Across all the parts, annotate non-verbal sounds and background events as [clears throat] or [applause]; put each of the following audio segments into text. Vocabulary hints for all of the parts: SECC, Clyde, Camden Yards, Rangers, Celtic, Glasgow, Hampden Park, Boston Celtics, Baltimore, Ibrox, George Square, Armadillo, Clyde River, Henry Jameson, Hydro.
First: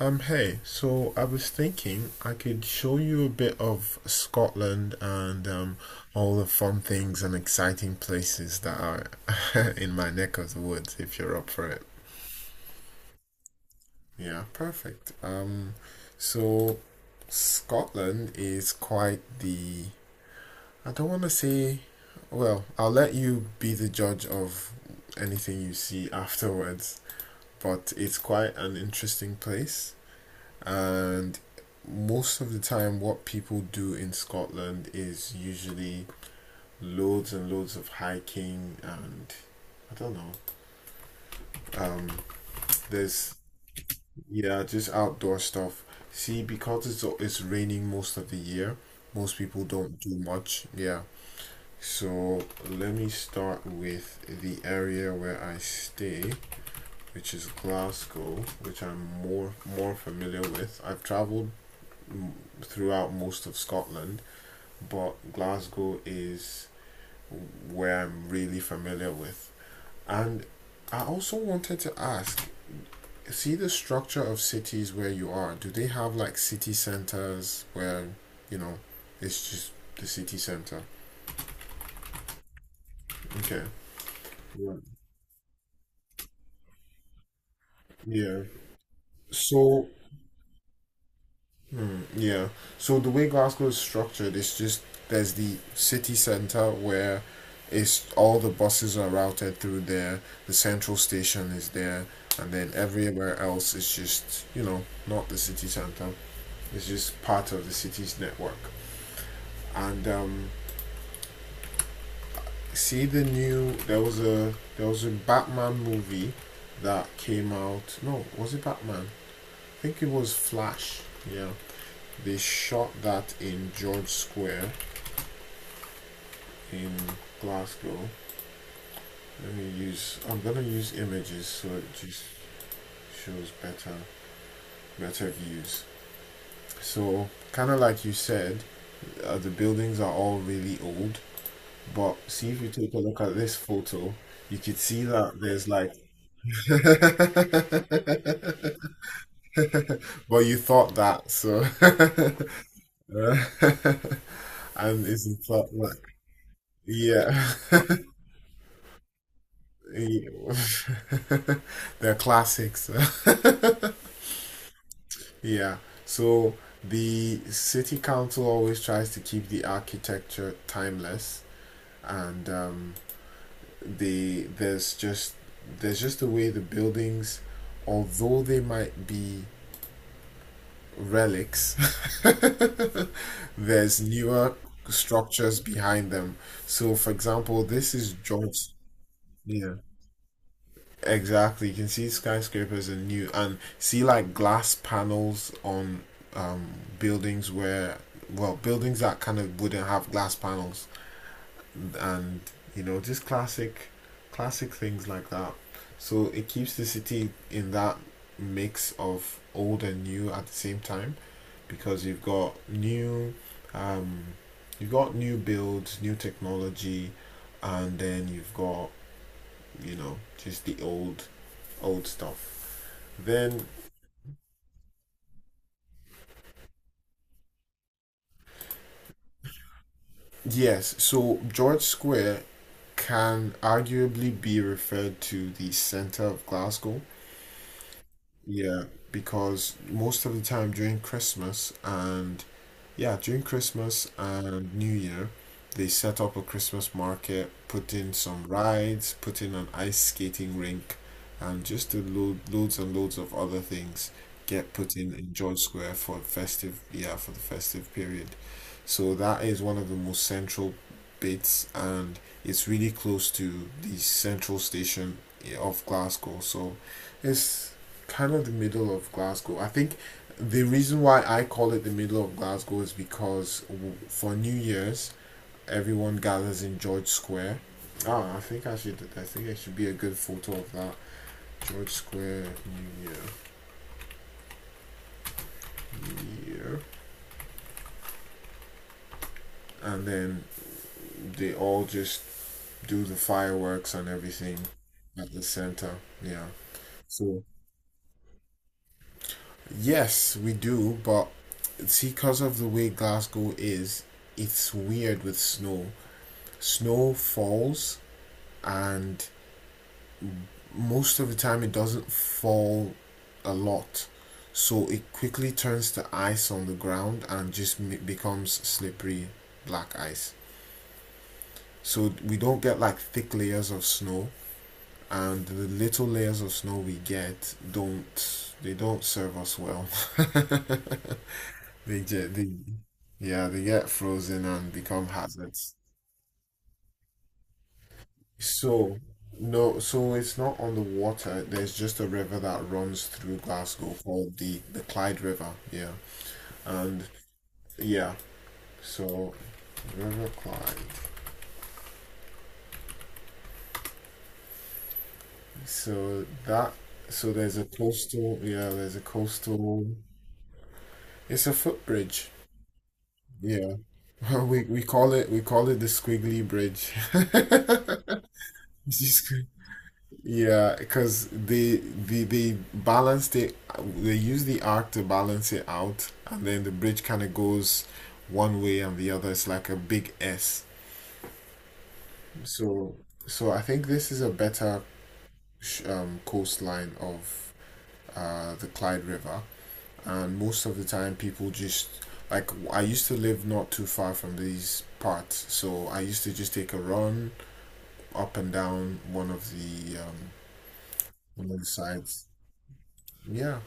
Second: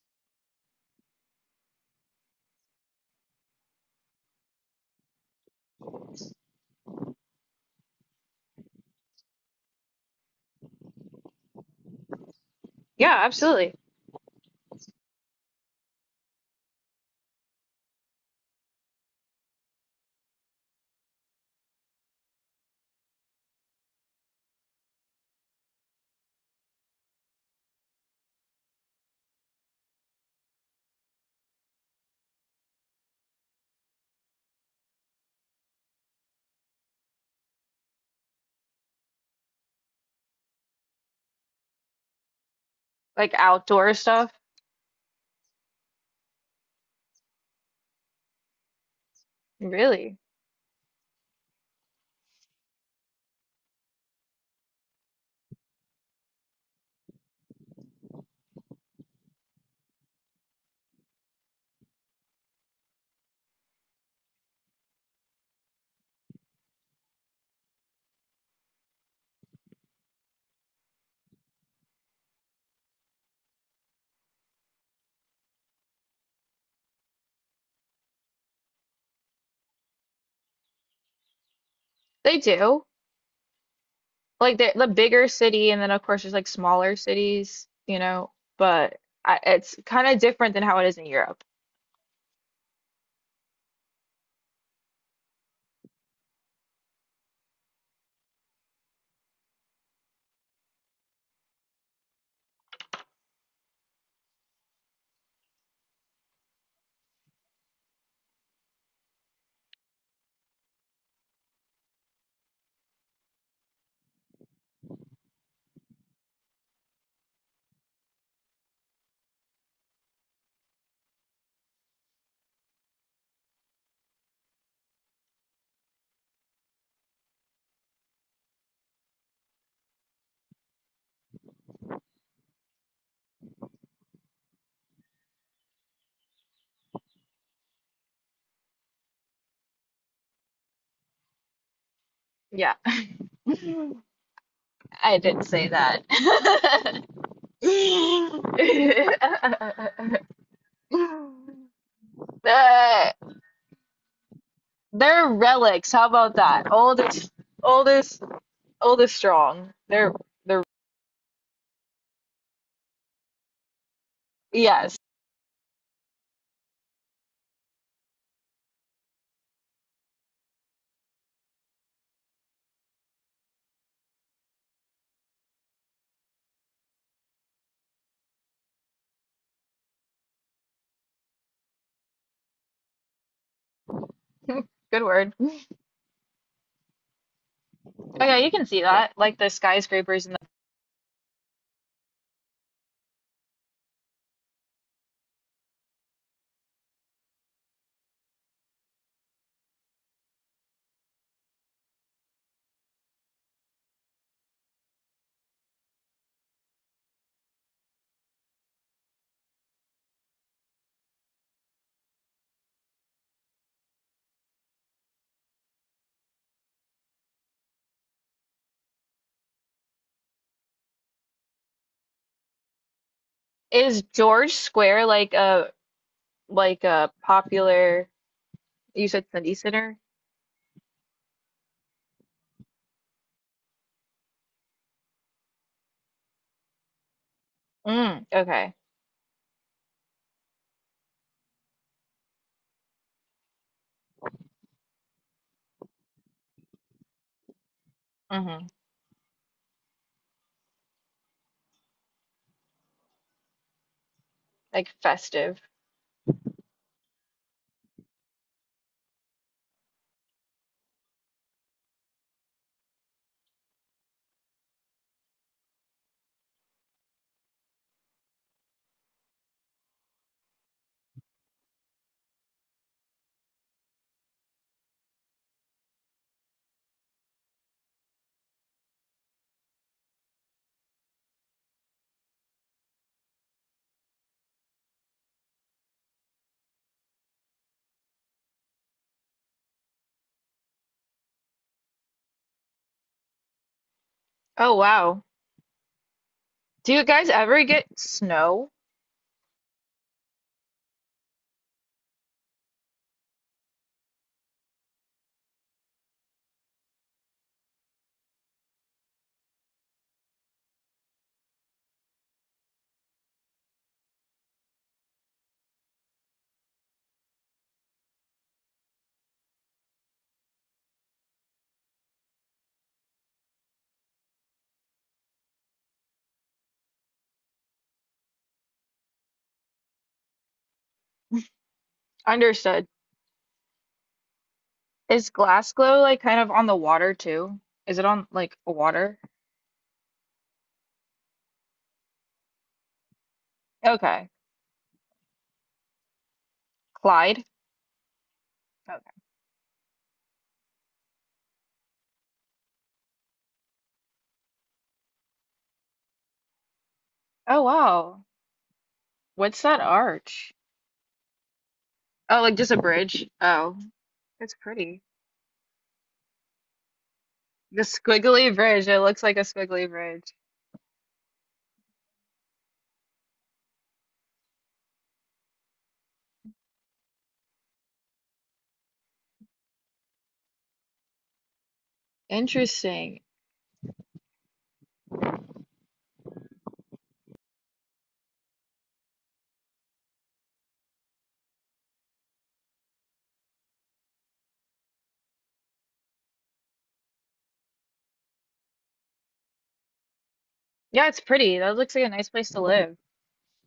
Hey, so I was thinking I could show you a bit of Scotland and all the fun things and exciting places that are [laughs] in my neck of the woods if you're up for it. Yeah, absolutely. Yeah, perfect. So Scotland is quite I don't want to say, well, I'll let you be the judge of anything you see afterwards, but it's quite an interesting place. And most of the time, what people do in Scotland is usually loads and loads of hiking and I don't know. Um, there's Like outdoor stuff. Yeah, just outdoor stuff. See, because it's raining most of the year, most people don't do Really. much. Yeah. So let me start with the area where I stay, which is Glasgow, which I'm more familiar with. I've traveled mm, throughout most of Scotland, but Glasgow is where I'm really familiar with. And I also wanted to ask see the structure of cities where you are. Do they have like city centers where, you know, it's just the city center? They do. Okay. Like the Yeah. the bigger city, and then of course there's like smaller cities, you know, Yeah. but it's So kind of different than how it is in Europe. yeah. So the way Glasgow is structured, is just there's the city centre where it's all the buses are routed through there. The central station is there, and then everywhere else is just, you know, not the city centre. It's just part of the city's network. And see the new there was a Batman movie that came out. No, was it Batman? I think it was Flash. Yeah. They shot that in George Square in Glasgow. Let me use. I'm gonna use images so it just shows better views. So kind of like you said, the buildings are all really old. But see if you Yeah. take a look at this [laughs] photo, you could see I that didn't say there's like. that. [laughs] Well, you thought that, so [laughs] and Uh, they're isn't that relics. like How about that? Oldest, yeah. oldest, oldest strong. [laughs] They're Yeah. they're They're classics. [laughs] yes. Yeah. So the city council always tries to keep the architecture timeless, and the there's just there's just a way the buildings, although they might be relics, [laughs] there's newer [laughs] Good word. Oh structures behind them. So, for example, this is yeah, you can George. see that. Like the Yeah. skyscrapers. Exactly, you can see skyscrapers and new and see like glass panels on um, buildings where well buildings that kind of wouldn't have glass panels and you know just classic things like that. So it keeps the city in that mix of old and new at the same time because um, you've got new builds, new technology, and then you've got you know just the old stuff. Then, Is George Square like a popular, you said Sunday Center? yes, so George Square can arguably be referred to the centre of Glasgow. Mm, okay. Yeah, because most of the time during Christmas and Yeah, during Christmas and New Year, they set up a Christmas market, put in some Mm-hmm. rides, put in an ice skating rink, and just did loads and loads of other things get Like put in George festive. Square yeah, for the festive period. So that is one of the most central bits, and it's really close to the central station yeah, of Glasgow. So it's kind of the middle of Glasgow. I think the reason why I call it the middle of Glasgow is because for New Year's, everyone gathers in George Square. Ah, I think I should. I think it should be a good photo of that George Square New Year, and then they all just do the fireworks and everything Oh wow. at the center. Yeah. Do you guys So ever get snow? yes, we do, but see, because of the way Glasgow is, it's weird with snow. Snow falls and most of the time it doesn't fall a lot so it quickly turns to ice on the ground and just becomes slippery black ice so we don't get like thick layers of snow and the little layers of snow we get don't they don't serve us well [laughs] they Understood. yeah they get frozen and become Is hazards. Glasgow like kind of on the water too? Is it on like So water? no, so it's not on the water, there's just a river that runs through Glasgow Okay. called the Clyde River yeah and Clyde? yeah, Okay. so river climb. So that so there's Oh a wow. coastal. Yeah, there's a What's that coastal. arch? It's a footbridge. Oh, like just a bridge. Yeah. Oh, [laughs] it's pretty. We call it the squiggly bridge. [laughs] The squiggly bridge. It's It looks just like a squig- squiggly bridge. Yeah, because they balanced it. They use the arc to balance it out, and then the bridge kind of goes one way and the other. It's like a big S. So Interesting. so I think this is a better coastline of the Clyde River, and most of the time people just like I used to live not too far from these parts, so I used to just take a run up and down Yeah, it's one pretty. of the That looks like a sides. nice place to live. Yeah,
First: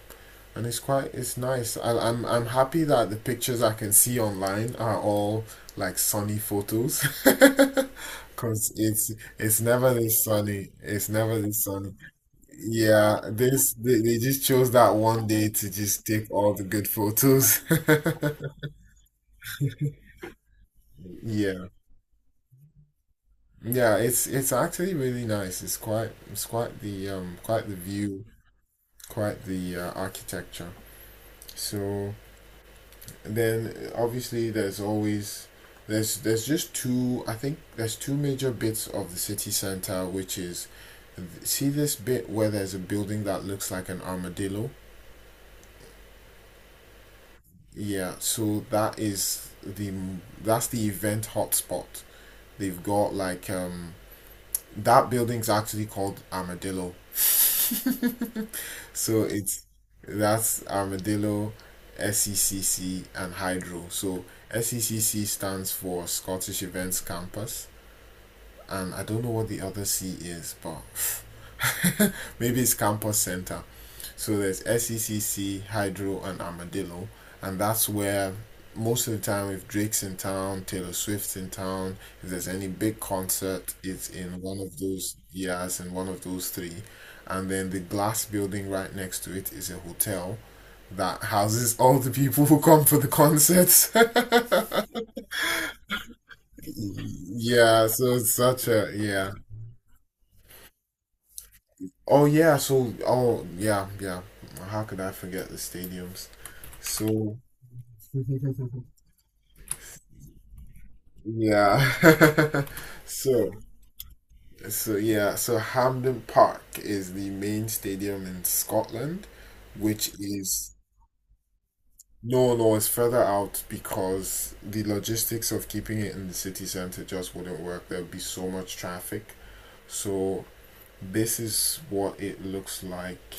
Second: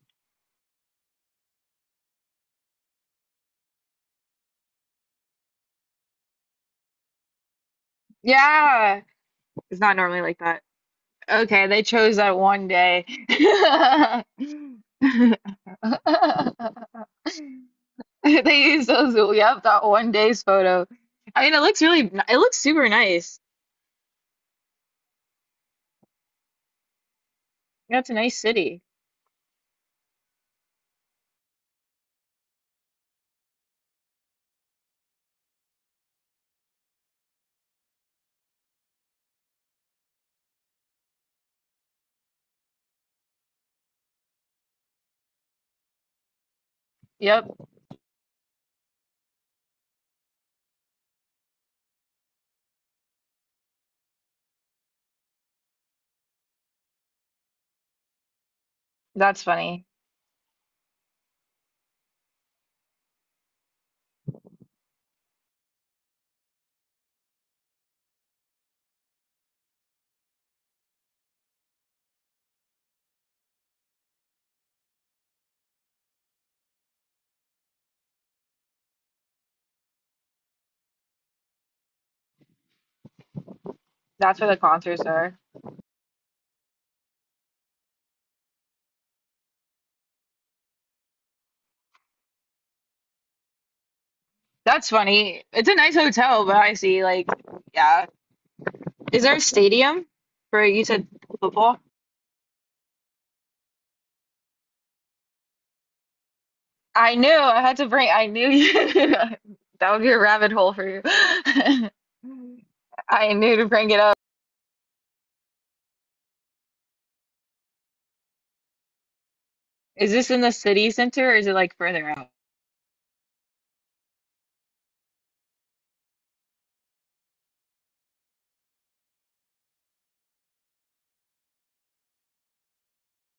and it's quite it's nice. I'm happy that the pictures I can see online are all like sunny photos, [laughs] because Yeah, it's it's never not normally this like that. sunny. It's never this Okay, they sunny. chose that one day. Yeah, this they [laughs] just chose that one day to just take all the good photos. [laughs] They used those, yep, that one day's photo. I mean, it Yeah. looks really, n- it looks super nice. Yeah, it's actually really nice. It's quite the Yeah, it's a view, nice city. quite the architecture. So then obviously there's just two I think there's two major bits of the city center which is see this bit where there's a building that looks like an armadillo. Yep, Yeah, so that is the that's the event hotspot. They've got like that building's actually called Armadillo. So that's it's funny. that's Armadillo, SECC and Hydro. So SECC stands for Scottish Events Campus and I don't know what the other C is, but [laughs] [sighs] maybe it's Campus Centre. So there's SECC, Hydro, and Armadillo, and that's where most of the time, if Drake's in town, Taylor Swift's in town, if there's any big concert, it's That's in where the one of concerts those are. years in one of those three. And then the glass building right next to it is a hotel that houses [laughs] all the people who come for the concerts. That's funny. It's a nice hotel, but I see, [laughs] like, Yeah, yeah. so it's such a Is yeah. there a stadium for, you said football? Oh yeah, so oh yeah, yeah. How could I forget the stadiums? I knew So I had to bring, I knew [laughs] you, [laughs] that would be a rabbit hole for you. [laughs] Yeah. [laughs] I So, knew to bring it up. so yeah, so Hampden Park is the main stadium in Scotland, which Is this in the is city center or is it like further out? no, no, it's further out because the logistics of keeping it in the city center just wouldn't work. There would be so much traffic. So this is what it looks like.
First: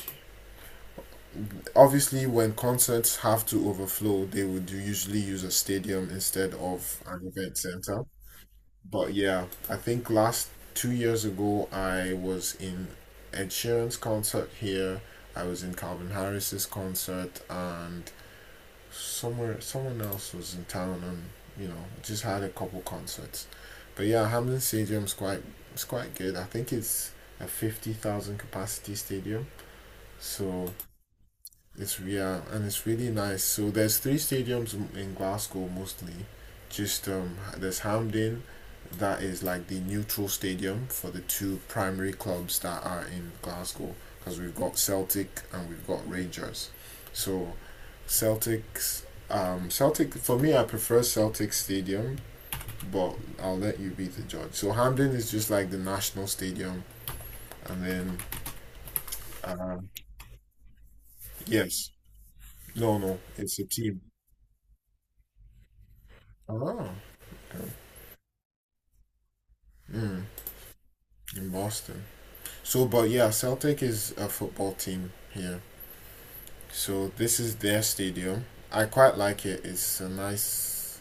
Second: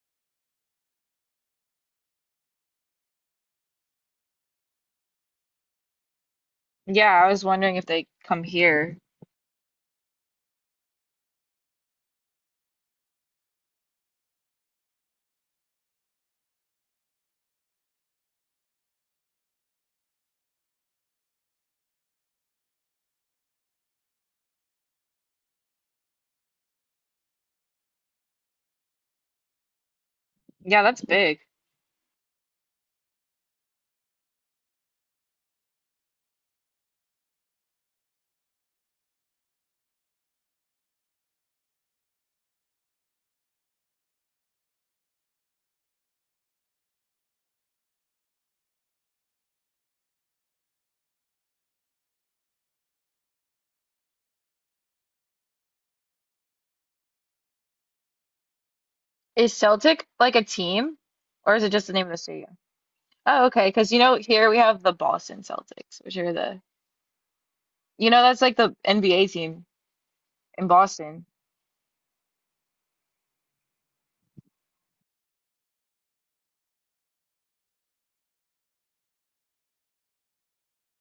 Obviously, when concerts have to overflow, they would usually use a stadium instead of Yeah, an I was event wondering if center. they come here. But yeah, I think last 2 years ago I was in Ed Sheeran's concert here. I was in Calvin Harris's concert, and somewhere someone else was in town, and you know just had a couple concerts. But yeah, Hamden Stadium's quite it's quite good. I think it's a 50,000 capacity stadium, so Yeah, that's big. it's yeah, and it's really nice. So there's three stadiums m- in Glasgow mostly. Just there's Hampden, that is like the neutral stadium for the two primary clubs that are in Glasgow, because we've got Celtic and we've got Rangers. So Celtics, Celtic for me, I prefer Celtic Stadium, but I'll let you be the judge. So Hampden is just like the national stadium, and then Is uh, Celtic like a team or is it just yes, the name of the stadium? no, no, Oh, it's a okay. Because you team. know, here we have the Boston Celtics, which are the, Ah. you know, that's like the NBA team Mm. in Boston. In Boston. So, but yeah, Celtic is a football team here. So this is their stadium. I quite like it. It's a nice,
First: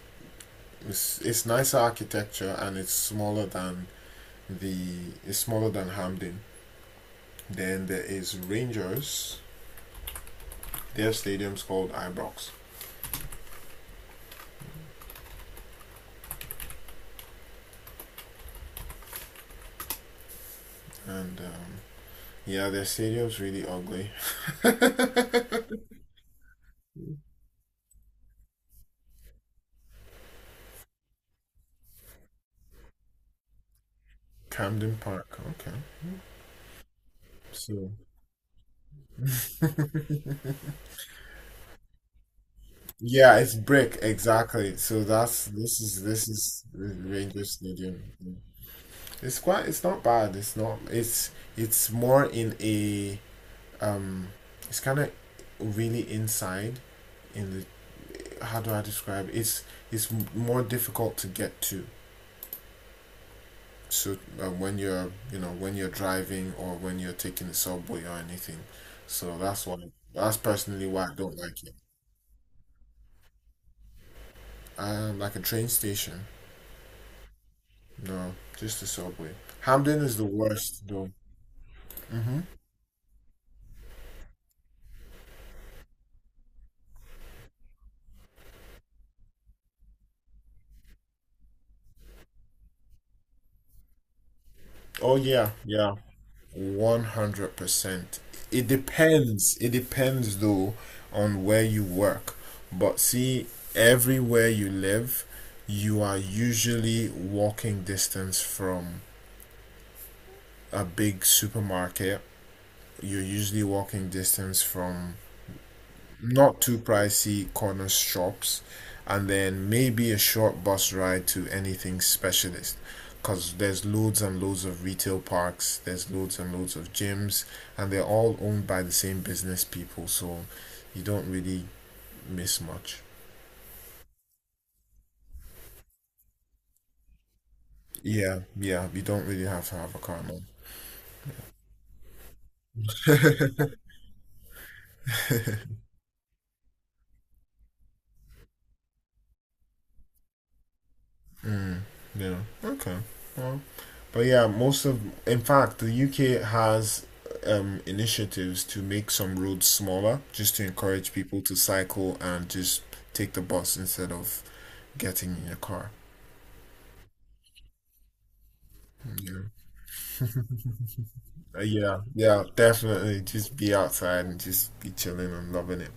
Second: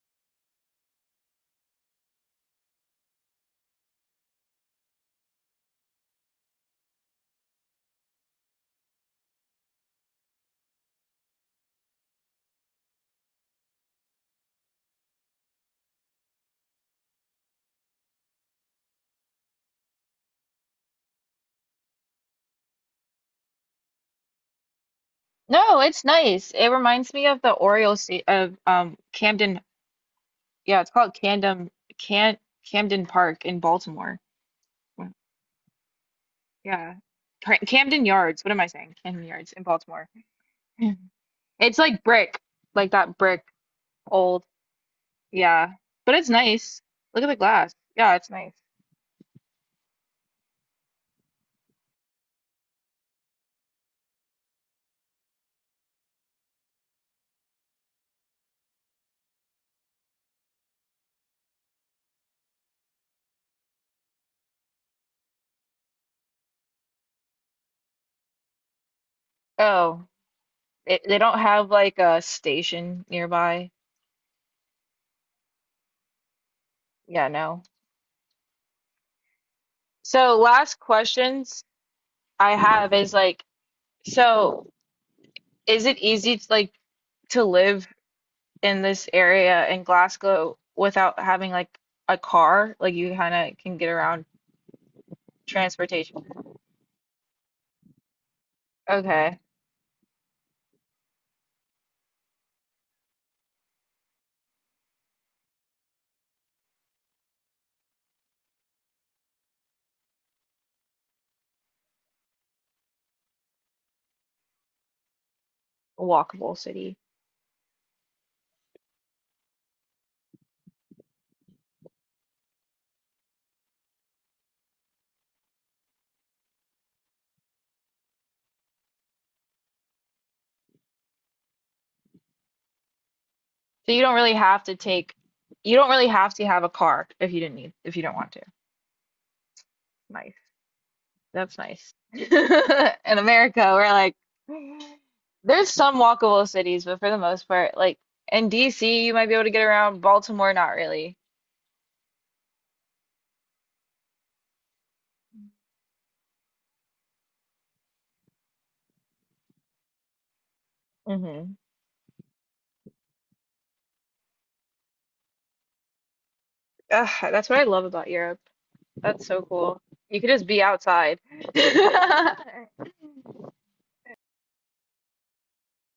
it's, It's nicer architecture and it's smaller than the it's smaller than Hampden. Then there is Rangers. Their stadium's called Ibrox, and yeah, their stadium's really ugly. No, it's nice. It reminds me of the Orioles sta- of Camden. Yeah, it's called Camden. Can Camden Park in Baltimore. Camden Mm, Park. Okay. yeah. Pra- So Camden Yards. What am I saying? Camden Yards in Baltimore. [clears throat] [laughs] It's like brick, like that yeah, brick it's brick old. exactly. So that's Yeah. But this it's is nice. Look at the Rangers glass. Stadium. Yeah, it's Yeah. nice. It's quite. It's not bad. It's not. It's. It's more in a. Um. It's kind of really inside. In the. How do I describe it? It's more difficult to get to. So when you're, you know, when you're driving or when you're taking the subway or anything, so that's why. Oh, That's personally it, why I they don't don't like have it. like a station nearby. Like a train station. Yeah, no. No, just the subway. Hamden is the So last worst though. questions Mm-hmm. I have is like, so is it easy to like to live in this area in Glasgow without having like a car. Like you kind of can get around Oh yeah, yeah. transportation. 100%. It Okay, depends. It depends though on where you work. But see, everywhere you live, you are usually walking distance from a big supermarket. You're usually walking distance from walkable not too city. pricey corner shops, and then maybe a short bus ride to anything specialist. Because there's loads and loads of retail parks, there's loads and loads of gyms, and they're all owned by the same business people, so you don't really miss much. So you don't really have to take, you don't really have to have a car if you didn't need, if you don't want Yeah, to. yeah, you don't really have to have a car Nice. now. That's nice. [laughs] In America, we're like, there's some walkable cities, but for the most part, like in DC, you might be able to get around. Baltimore, not really. Yeah, okay. Well, But yeah, in fact, the UK has initiatives to make some roads smaller, just to encourage people Hmm. to cycle and just take the bus instead of getting in your car. Ugh, that's what I love about Europe. That's so Yeah, cool. You could just be outside. [laughs] Yeah, yeah, definitely. Just be outside and just be chilling and loving it.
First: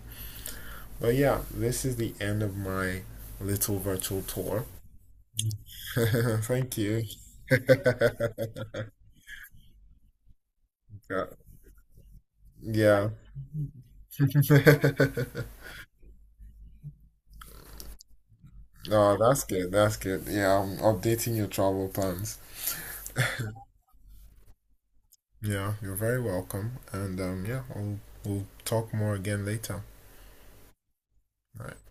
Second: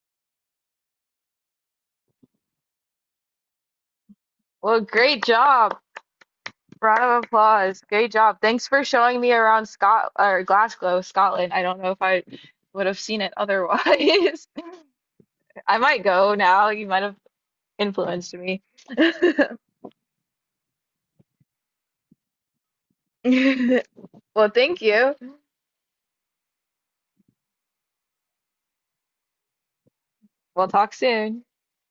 But yeah, this is the end of my little virtual tour. Well, great job. [laughs] Thank Round you. of applause. Great job. Thanks for showing me around Scot or Glasgow, Yeah. Scotland. I don't know if I would have Yeah. seen it otherwise. [laughs] [laughs] I might go now. You might have influenced me. [laughs] Oh, that's good. That's good. Yeah, I'm updating your travel plans. Well, thank you. Yeah, you're very welcome. And yeah, we'll talk more again later. We'll talk soon. All right.